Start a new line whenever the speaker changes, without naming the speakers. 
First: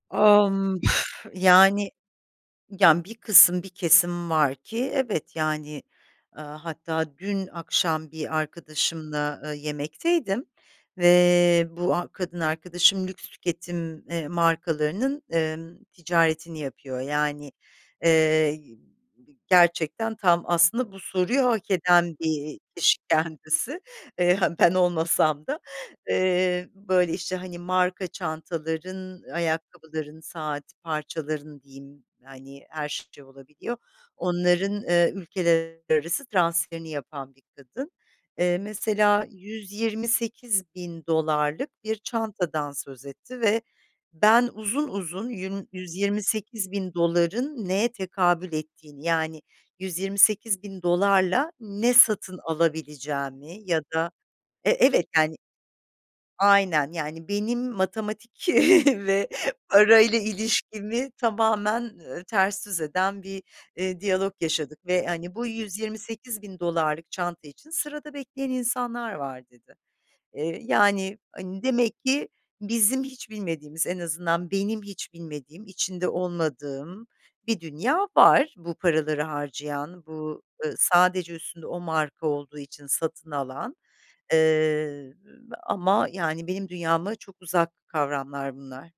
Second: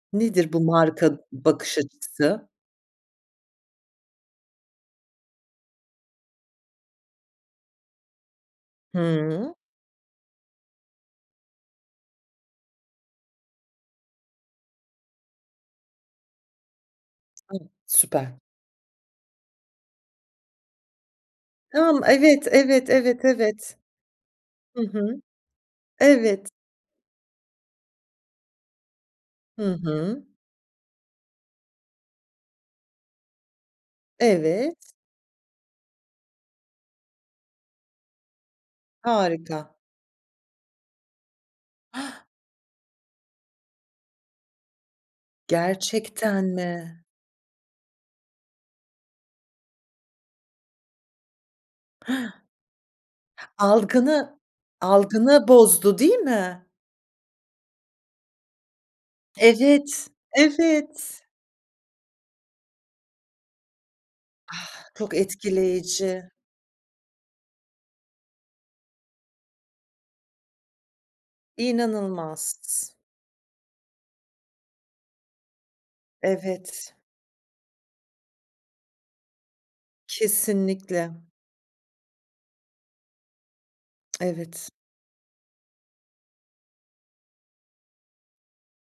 A,
Nedir bu,
ımm,
"marka bakış
yani,
açısı?"
yani, bir kısım, bir kesim var ki evet, yani, eee, hatta dün akşam bir arkadaşımla,
Hıı.
eee, yemekteydim ve bu ha kadın arkadaşım lüks tüketim, eee, markalarının, emm, ticaretini yapıyor. Yani,
A! Süper.
eee, g gerçekten tam aslında bu soruyu hak
Tam,
eden bir,
evet,
iii,
evet,
kişi
evet, evet.
kendisi. Eee, -ha, ben
Hı hı.
olmasam da
Evet.
eee, böyle işte, hani, marka çantaların,
Hı
ayakkabıların,
hı.
saat parçalarının diyeyim, yani, her şey olabiliyor.
Evet.
Onların, eee, ülkeler arası transferini yapan bir kadın. Eee, mesela yüz
Harika.
yirmi sekiz bin dolarlık bir çantadan söz etti ve ben uzun uzun yün yüz yirmi
Gerçekten
sekiz bin
mi?
doların neye tekabül ettiğini, yani, $128.000'la ne satın alabileceğimi ya da
Algını,
e evet, yani.
algını bozdu, değil mi?
Aynen, yani, benim matematik ve
Evet,
parayla ilişkimi
evet.
tamamen, ııı, ters düz eden bir, eee, diyalog
Ah,
yaşadık ve
çok
hani, "Bu, yüz yirmi
etkileyici!
sekiz bin dolarlık çanta için sırada bekleyen insanlar var." dedi. Eee, yani, hani, demek ki
İnanılmaz!
bizim hiç bilmediğimiz, en azından benim hiç bilmediğim, içinde
Evet.
olmadığım bir dünya var, bu paraları harcayan; bu, ııı,
Kesinlikle.
sadece üstünde o marka olduğu için satın alan.
Evet.
Eee, ama, yani, benim dünyama çok uzak kavramlar bunlar.